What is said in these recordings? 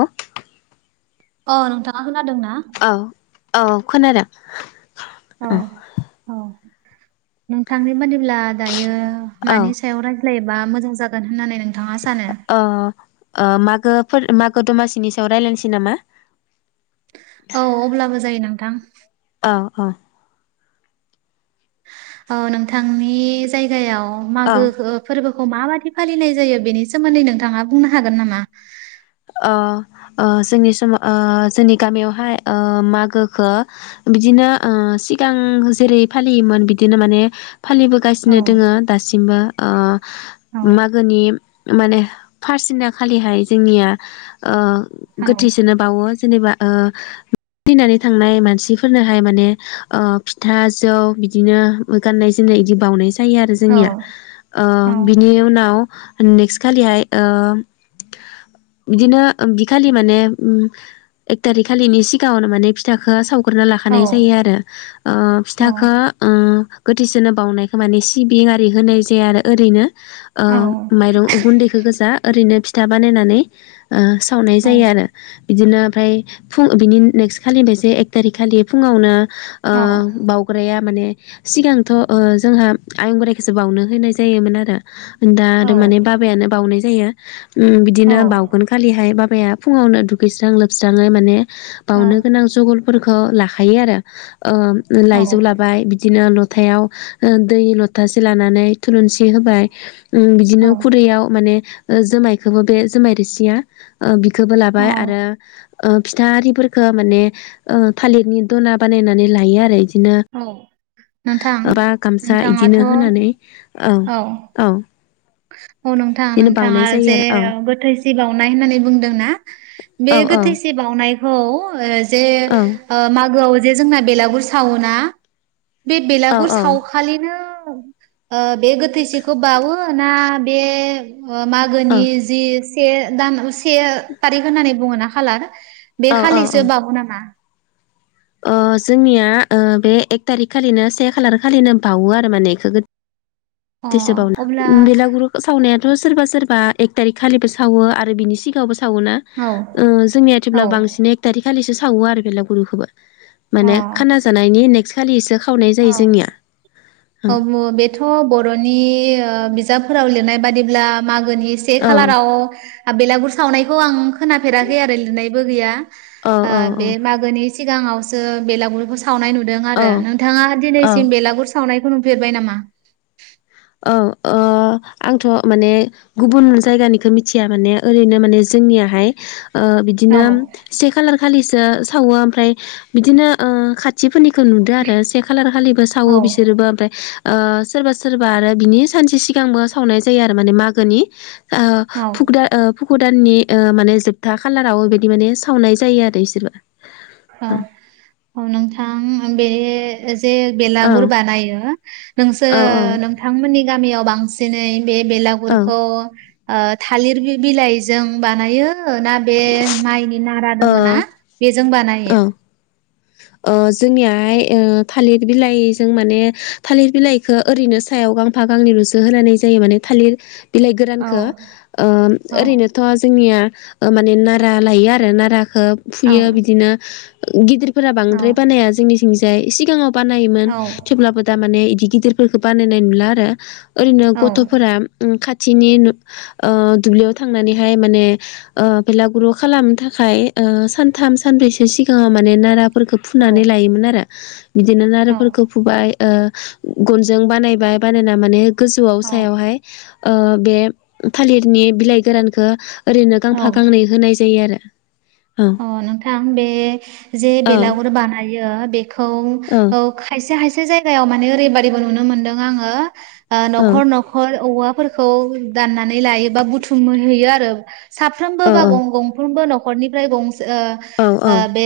हा। अ नोंथाङा खोनादों ना? औ औ खोनादों। औ औ नोंथांनि बादिब्ला दायो औ मानि सायाव रायज्लायोबा मोजां जागोन होननानै नोंथाङा सानो? अ ओ मागो फोर मागो दमासिनि सायाव रायज्लायनसै नामा? औ अब्लाबो जायो नोंथां। औ औ। औ नोंथांनि जायगायाव औ मागोखो फोरबोखौ माबादि फालिनाय जायो बेनि सोमोन्दै नोंथाङा बुंनो हागोन नामा? अ ओ जोंनि समाव ओ जोंनि गामियावहाय ओ मागोखो बिदिनो ओ सिगां जेरै फालियोमोन बिदिनो माने औ फालिबोगासिनो दोङो दासिमबो ओ औ मागोनि माने फारस दिना खालिहाय जोंनिया ओ औ गोथैसोनो बावो जेनेबा ओ थैनानै थांनाय मानसिफोरनोहाय माने ओ फिथा जौ बिदिनो ओ गाननाय जोमनाय इदि बावनाय जायो आरो जोंनिया ओ औ बिनि उनाव नेक्स्ट खालिहाय ओ बिदिनो ओ बि खालि माने उम एक थारिक खालिनि सिगाङाव माने फिथाखो साव गोरना औ लाखानाय जायो आरो। ओ औ फिथाखो उम गोथैसोनो बावनायखौ माने सिबिं आरि होनाय जाया आरो ओरैनो ओ औ माइरं ओ गुन्दैखौ गोजा ओरैनो फिथा बानायनानै ओ सावनाय जायो आरो इदिनो आमफ्राय फुं ओ बिनि नेक्स्ट खालिनो जे एक थारिक खालि फुङावनो ओ बाव ग्राया माने सिगांथ' ओ जोंहा आयं बोराइखौसो बावनो होनाय जायोमोन आरो दा औ आरो माने बाबायानो बावनाय जायो। उम औ बिदिनो बावगोन खालिहाय बाबाया फुङावनो दुगैस्रां लोबस्राङै माने बावनो गोनां जुगलफोरखौ लाखायो आरो ओ औ लाइजौ लाबाय बि दिनो लथायाव ओ दै लथासे लानानै थुलुनसि होबाय उम बिदिनो खुरैयाव माने ओ जोमायखोबो बे जोमाय रिसिया ओ बिखौबो लाबाय औ आरो ओ फिथा आरिफोरखो माने ओ थालिरनि दना बानायनानै लायो आरो इदि इनो औ नोंथां बा गामसा इदिनो नोंथाङाथ' होनानै औ औ औ नोंथां बिदिनो बाउनाय नोंथाङा जायो जे आरो गोथै सि बावनाय होननानै बुंदोना बे औ औ गोथैसि बावउनायखौ ओ जे औ ओ मागोआव जे जोंना बेलागुर सावोना बे औ बेलागुर औ साव खालिनो बे गोथैसिखौ बावो ना बे औ मागोनि जि से दान से थारिख होननानै बुङो ना खालार बे औ औ खालिसो बावो नामा जोंनिया बे एक थारिख खालिनो से खालार खालिनो बावो आरो माने बे अ थैसे अब्ला बावला बेला गुरु सावनायाथ' सोरबा सोरबा एक थारिक खालिबो सावो आरो बिनि सिगाङावबो सावो ना औ जोंनिया औ थेवब्लाबो बांसिन एक थारिक खालिसो सावो आरो बेलागुरुखौबो अ माने खाना जानायनि नेक्स खालिसो खावनाय जायो अ जोंनिया औ बेथ' बर'नि ओ बिजाबफोराव लिरनाय बादिब्ला मागोनि से औ औ खालाराव बेलागुर सावनायखौ आं खोनाफेराखै आरो लिरनायबो गैया औ ओ बे औ मागोनि सिगाङावसो बेलागुरखौ सावनाय नुदों आरो औ नोंथाङा औ दिनैसिम बेलागुर सावनायखौ नुफेरबाय नामा? औ ओ ओ आंथ' माने गुबुन जायगानिखौ मिथिया माने ओरैनो माने जोंनियाहाय ओ औ बिदिनो से खालार खालिसो सावो ओमफ्राय बिदिनो खा थिफोरनिखौ नुदो आरो से खालार खालिबो सावो औ बिसोरबो ओमफाय ओ सोरबा सोरबा बा आरो बिनि सानसे सिगांबो सावनाय जायो आरो माने मागोनि ओ औ पुक फुखु दाननि माने जोबथा खालाराव बेबायदि माने सावनाय जायो आरो बिसोरबो औ औ नोंथां बे जे औ बेलागुर बानायो नोंसो औ नोंथांमोननि गामियाव बांसिनै बे औ बेलागुर बेलागुरखौ थालिर बिलाइजों बानायो ना बे माइनि नारा ओ दोङो ना बेजों औ बानायो ओ जोंनियाहाय ओ थालिर बिलाइजों माने थालिर बिलाइ खो ओरैनो सायाव गांफा गांनैलसो होनोलाय जायो माने थालिर बिलाइ औ गोरानखौ ओ औ ओरैनोथ' जोंनिया ओ मा निन नारा लायो आरो नाराखौ औ फुयो बिदिनो गिदिरफोरा औ बांद्राय बानाया जोंनि थिंजाय सिगाङाव बानायोमोन औ थेवब्लाबो दा माने बिदि गिदिरफोरखौ बानायनाय नुला आरो ओरैनो औ गथ'फोरा खाथिनि दुब्लियाव थांनानैहाय माने ओ बेलागुरु खालामनो थाखाय सानथाम सानब्रैसो सिगाङाव माने नारा फोरखौ फुनानै लायोमोन आरो बिदिनो औ नाराफोरखौ फुबाय गनजों बानायबाय बानायना माने गोजौआव औ सायावहाय बे थालिरनि बिलाइ गोरानखौ ओरैनो गांफा औ गांनै होनाय जायो आरो औ अ नोंथां बे जे औ बेलागुर बानायो बेखौ औ खायसे खायसे जायगायाव माने ओरैबायदिबो नुनो मोनदों आङो औ न'खर न खर औवाफोरखौ दाननानै लायो बा बुथुम होयो आरो साफ्रोमबो औ बा गंफ्रोमबो न'खरनिफ्राय गंसे ओ औ ओ बे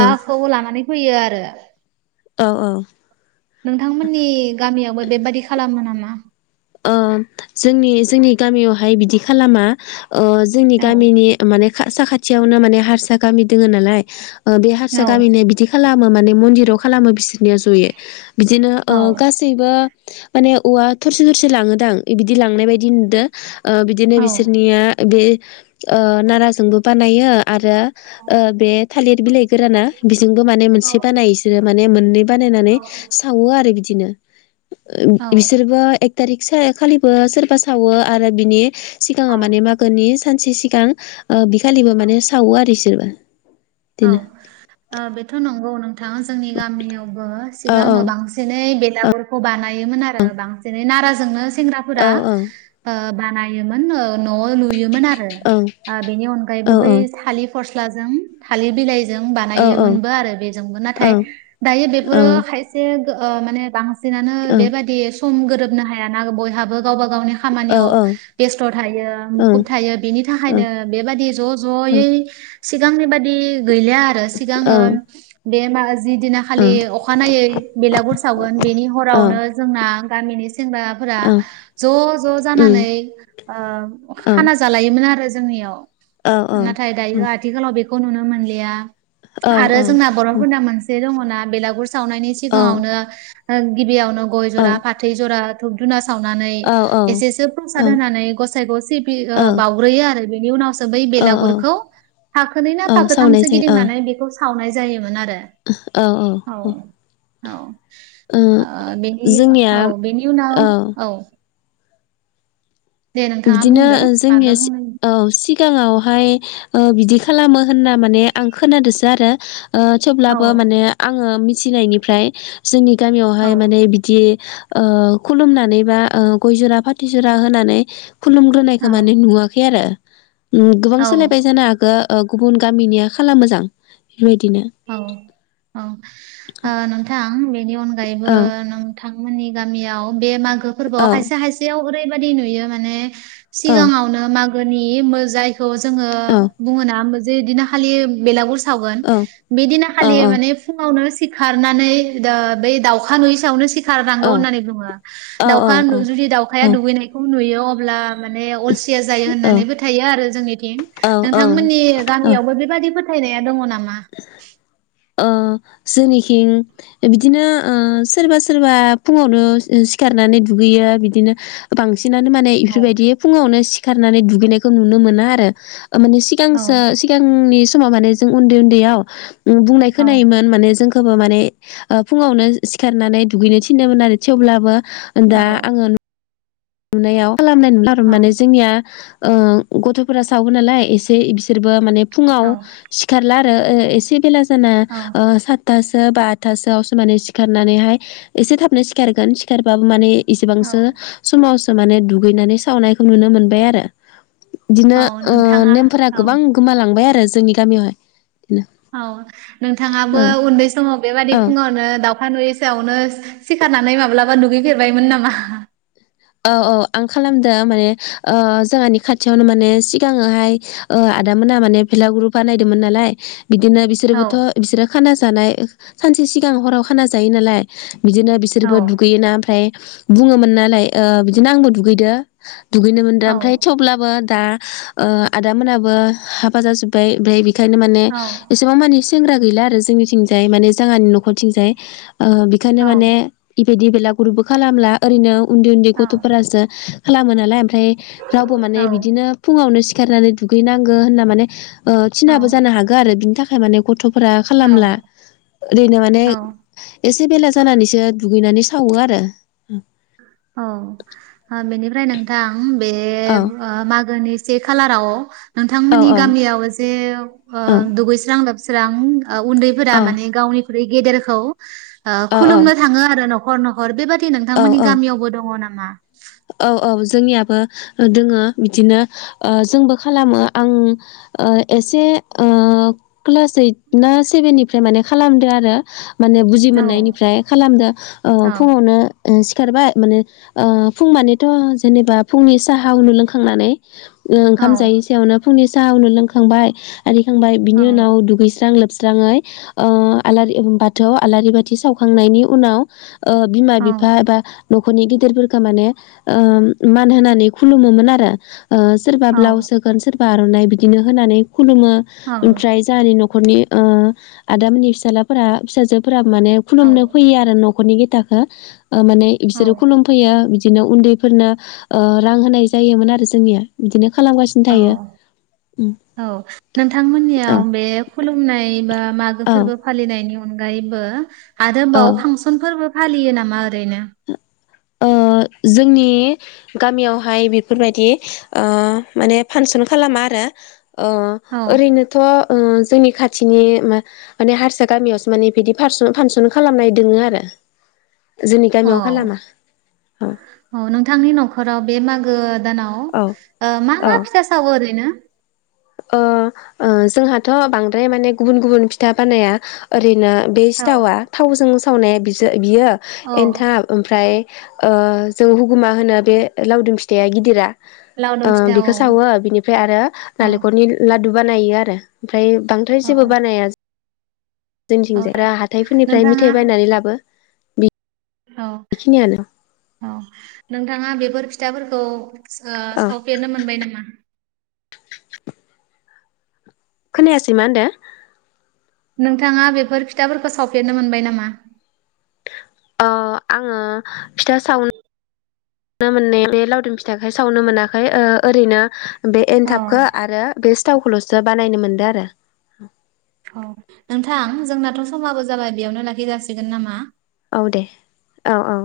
औ लानानै फैयो आरो औ औ नोंथांमोननि गामियावबो बेबादि खालामो नामा? ओ जोंनि जोंनि गामियावहाय बिदि खालामा जोंनि औ गामिनि माने साखाथियावनो माने हारसा गामि दोङो नालाय बे हारसा गामिनि बिदि खालामो माने मन्दिराव खालामो बिसोरनिया जयै बिदिनो ओ औ सैबो माने औवा थरसे थरसे लाङोदां बिदि लांनाय बायदि नुदों। ओ बिदिनो औ बिसोरनिया बे ओ नाराजोंबो बानायो। आरो ओ बे थालिर बिलाइ गोराना बिजोंबो माने औ मोनसे बानायो इसोरो माने मोननै बानायनानै औ सावो आरो बिदिनो बिसोरबो एक थारिख खालिबो सोरबा सावो आरो बिनि सिगाङाव औ माने मागोनि सानसे सिगां ओ बिखालिबो औ माने सावो आरो बिसोरबो। बिदिनो औ बेथ' नंगौ नोंथां जोंनि गामियावबो औ औ सिगाङो बांसिन बांसिनै बेलागुरखौ बानायोमोन आरो बांसिनै नाराजोंनो सेंग्राफोरा औ ओ बानायोमोन न'लुयोमोन आरो औ बेनि अनगायैबो औ बै थालिर फस्ला जों थालिर बिलाइ जों औ बानायो मोनबो आरो बेजोंबो औ नाथाय दायो बेफोरो औ खायसे माने बांसिन सिनानो बेबाददि सम गोरोबनो हायाना बयहाबो गावबा गावनि औ उम औ खामानियाव बेस्थ' थायो मुखुब थायो बेनि थाखायनो बेबादि ज' औ ज'यै सिगांनि बादि गैलिया आरो सिगाङो बे मा जिदिना औ खालि अखानायै बेलागुर सावगोन बेनि हरावनो जोंना गामिनि सेंग्रा फोरा ज' ज' जानानै ओ खाना जालायोमोन आरो जोंनियाव औ नाथाय दायो आथिखालाव बेखौ नुनो मोनलिया आरो जोंना बर'फोरना मोनसे से दङना बेलागुर सावनायनि सिगाङावनो गिबियावनो गय जरा फाथै जरा धुब धुना सावनानै एसेसो प्रसाद होनानै गसाइखौ सिबि बावग्रोयो आरो बेनि उनावसो बै औ बेलागुरखौ फाखोनै सावनाय फाखोथामसो जायो औ गिदिंनानै बेखौ सावनाय जायोमोन आरो औ औ औ ओ बेनि जोंनिया औ बेनि उनाव औ दे नोंथाङा बिदिनो बुंदो ओ माबा जोंनि सि बुंनो औ सि गाङावहाय ओ बिदि खालामो होनना माने आं खोनादोंसो आरो ओ औ थेवब्लाबो माने आङो मिथिनायनिफ्राय जोंनि औ गामियावहाय माने बिदि ओ खुलुमनानै बा ओ गय जरा फाथि जरा होनानै खुलुमग्रोनायखौ औ माने नुवाखै आरो उम गोबां सोलायबाय औ जानो हागो ओ गुबुन गामिनिया खालामो जां बेबायदिनो। औ औ ओ नोंथां बेनि अनगायैबो औ नों थांमोननि गामियाव बे मागो फोरबोआव औ खायसे खायसेयाव ओरैबाददि नुयो माने औ सिगाङावनो मागोनि मो जायखौ जोङो औ गुबुनाबो जेदिना खालि बेलागुर सावगोन औ बेदिना औ खालि माने समावनो सिखारनानै दो बेै दाउखा नुयै सावनो सि सिखारनांगौ औ होननानै बुङो औ दाउ जुदि दाउखाया दुगैनायखौ नुयो अब्ला माने अलसिया जायो होननानैबो थायो आरो जोंनिथिं औ औ नोंथांमोननि औ गामियावबो बेबादि फोथायनाया दङ नामा? ओ जोंनिखिं बिदिनो ओ सोरबा सोरबा फुङावनो ओ सिखारनानै दुगैयो बिदिनो बांसिनानो माने औ इफोरबायदि फुङावनो सिखारनानै दुगैनायखौ नुनो मोना आरो ओ माने औ सिगांसो सिगांनि समाव माने जों उन्दै उन्दैयाव उम बुंनाय औ खोनायोमोन माने जों बो माने फुङावनो सिखारनानै दुगैनो थिननोमोन आरो थेवब्लाबो दा औ आङो नुनायाव खालामनाय नुला आरो औ माने जोंनिया ओ गथ'फोरा सावो नालाय एसे बिसोरबो माने फुङाव औ सिखारला ओ ओ इसे बेला जाना औ ओ सास्तासो बा आत्थासोआवसो माने सिखारनानैहाय एसे थाबनो सिखारगोन सिखारबाबो माने औ इसेबांसो समावसो माने दुगैनानै सावनायखौ नुनो मोनबाय आरो औ बिदिनो ओ नोंथाङा नेमफोरा औ गोबां गोमालांबाय आरो जोंनि गामियावहाय। बिदिनो औ नोंथाङाबो औ उन्दै समाव बेबादि औ फुङावनो दाउ दाउखा नुयैसोयावनो सिखारनानै माब्लाबा दुगैफेरबायमोन नामा? औ औ आं खालामदों माने ओ जोंहानि खाथियावनो माने सिगाङोहाय ओ आदामोना माने बेलागुर बानायदोंमोन नालाय बिदिनो बिसोर औ बिसोरबोथ' बिसोरो खाना जानाय सानसे सिगां हराव खाना जायो नालाय बिदिनो बिसो औ रबो दुगैयोना ओमफ्राय बुङोमोन नालाय ओ बिदिनो आंबो दुगैदों। दुगैनो मोनदों औ ओमफ्राय थेवब्लाबो दा ओ आदामोनाबो हाबा जाजोबबाय ओमफ्राय बेखायनो माने औ एसेबां माने सेंग्रा गैला आरो जोंनिथिंजाय माने जोंहानि न'खरथिंजाय बेखायनो औ माने बेबायदि बेलागुरुबो खालामला ओरैनो उन्दै उन्दै औ गथ'फोरासो खालामो नालाय ओमफ्राय रावबो माने बिदिनो फुङावनो सिखारनानै दुगैनांगो होनना माने थिनाबो जानो हागौ। आरो बिनि थाखाय माने गथ'फोरा औ खालामला ओरैनो माने औ एसे बेला जानानैसो दुगैनानै सावो आरो औ ओ बेनिफ्राय नोंथां बे औ ओ मागोनि से खालाराव औ नोंथांमोननि औ गामियाव जे ओ औ दुगैस्रां-लोबस्रां उन्दैफोरा औ माने गावनिख्रुइ गेदेरखौ ओ औ औ खुलुमनो थाङो आरो न'खर न'खर बेबादि औ नोंथांमोननि औ गामियावबो दङ नामा? औ औ जोंनियावबो दङ' बिदिनो ओ जोंबो खालामो। आं ओ एसे ओ क्लास ओइट ना सेभेननिफ्राय माने खालामदो आरो माने बु बजि औ मोननायनिफ्राय खालामदो ओ औ फुङावनो सिखारबाय माने ओ फुं मानेथ' जेनेबा फुंनि साहा लोंखांनानै ओ औ ओंखाम जायैसायावनो फुंनि साहा उनाव लोंखांबाय आरिखांबाय औ बिनि उनाव दुगैस्रां-लोब स्रायै ओ आलारि बाथौ आलारि बाथि सावखांनायनि उनाव ओ औ बिमा-बिफा एबा न'खरनि गिदिरफोरखौ माने ओ मान होनानै खुलुमोमोन आरो ओ सोरबा ब्लाउस हो गोन सोरबा आर'नाइ बिदिनो होनानै खुलुमो। औ ओमफ्राय जोंहानि न'खरनि ओ आदामोननि फिसालाफोरा फिसाजोफोरा माने औ खुलुमनो फैयो आरो न'खरनि गेथाखो ओ माने बिसोरो औ खुलुमफैयो। बिदिनो उन्दैफोरनो ओ रां होनाय जायोमोन आरो जोंनिया बिदिनो खालामगासिनो। औ थायो उम औ औ नोंथांमोननियाव बे खुलुमनाय बा मागो औ फोरबो फालिनायनि अनगायैबो औ आरोबाव फां सन फोरबो फालियो नामा ओरैनो? ओ जोंनि गामियावहाय बेफोरबायदि ओ माने फांसन खालामा आरो ओ औ ओरैनोथ' ओ जोंनि खाथिनि माने हारसा गामियावसो माने बिदि फारसन फांसन खालामनाय दोङो आरो। जोंनि औ गामियाव खालामा। औ औ नोंथांनि न'खराव बे मागो दानाव औ ओ मा मा फिथा सावो ओरैनो? ओ ओ जोंहाथ' बांद्राय माने गुबुन गुबुन फिथा बानाया ओरैनो बे औ सिथावा थावजों सावनाया बि बियो औ एन्थाब ओमफ्राय ओ जों हुगुमा होनो बे लावदुम फिथा गिदिरा ओ लावदुम फिथा बेखौ औ सावो। बिनिफ्राय आरो औ नालें खरनि लादु बानायो आरो ओमफ्राय बांद्राय औ जेबो बानाया। औ जोंनिथिंजाय दा आरो हााइफोरनिफ्राय नोंथाङा मिथाइ बायनानै लाबो औ बेखियानो औ नोंथाङा बेफोर फिथाफोरखौ ओ औ सावफेरनो मोनबाय नामा? खोनायासै मा होनदों। नोंथाङा बेफोर फिथाफोरखौ सावफेरनो मोनबाय नामा? ओ आङो फिथा सावनो बे मोनै बे लावदुम फिथाखाय सावनो मोनाखै ओ ओरैनो बे औ एनथाबखौ आरो बे सिथावखौल'सो बानायनो मोनदो आरो। औ नोंथां जोंनाथ' समाबो जाबाय बेयावनो लाखि जासिगोन नामा? औ दे औ औ।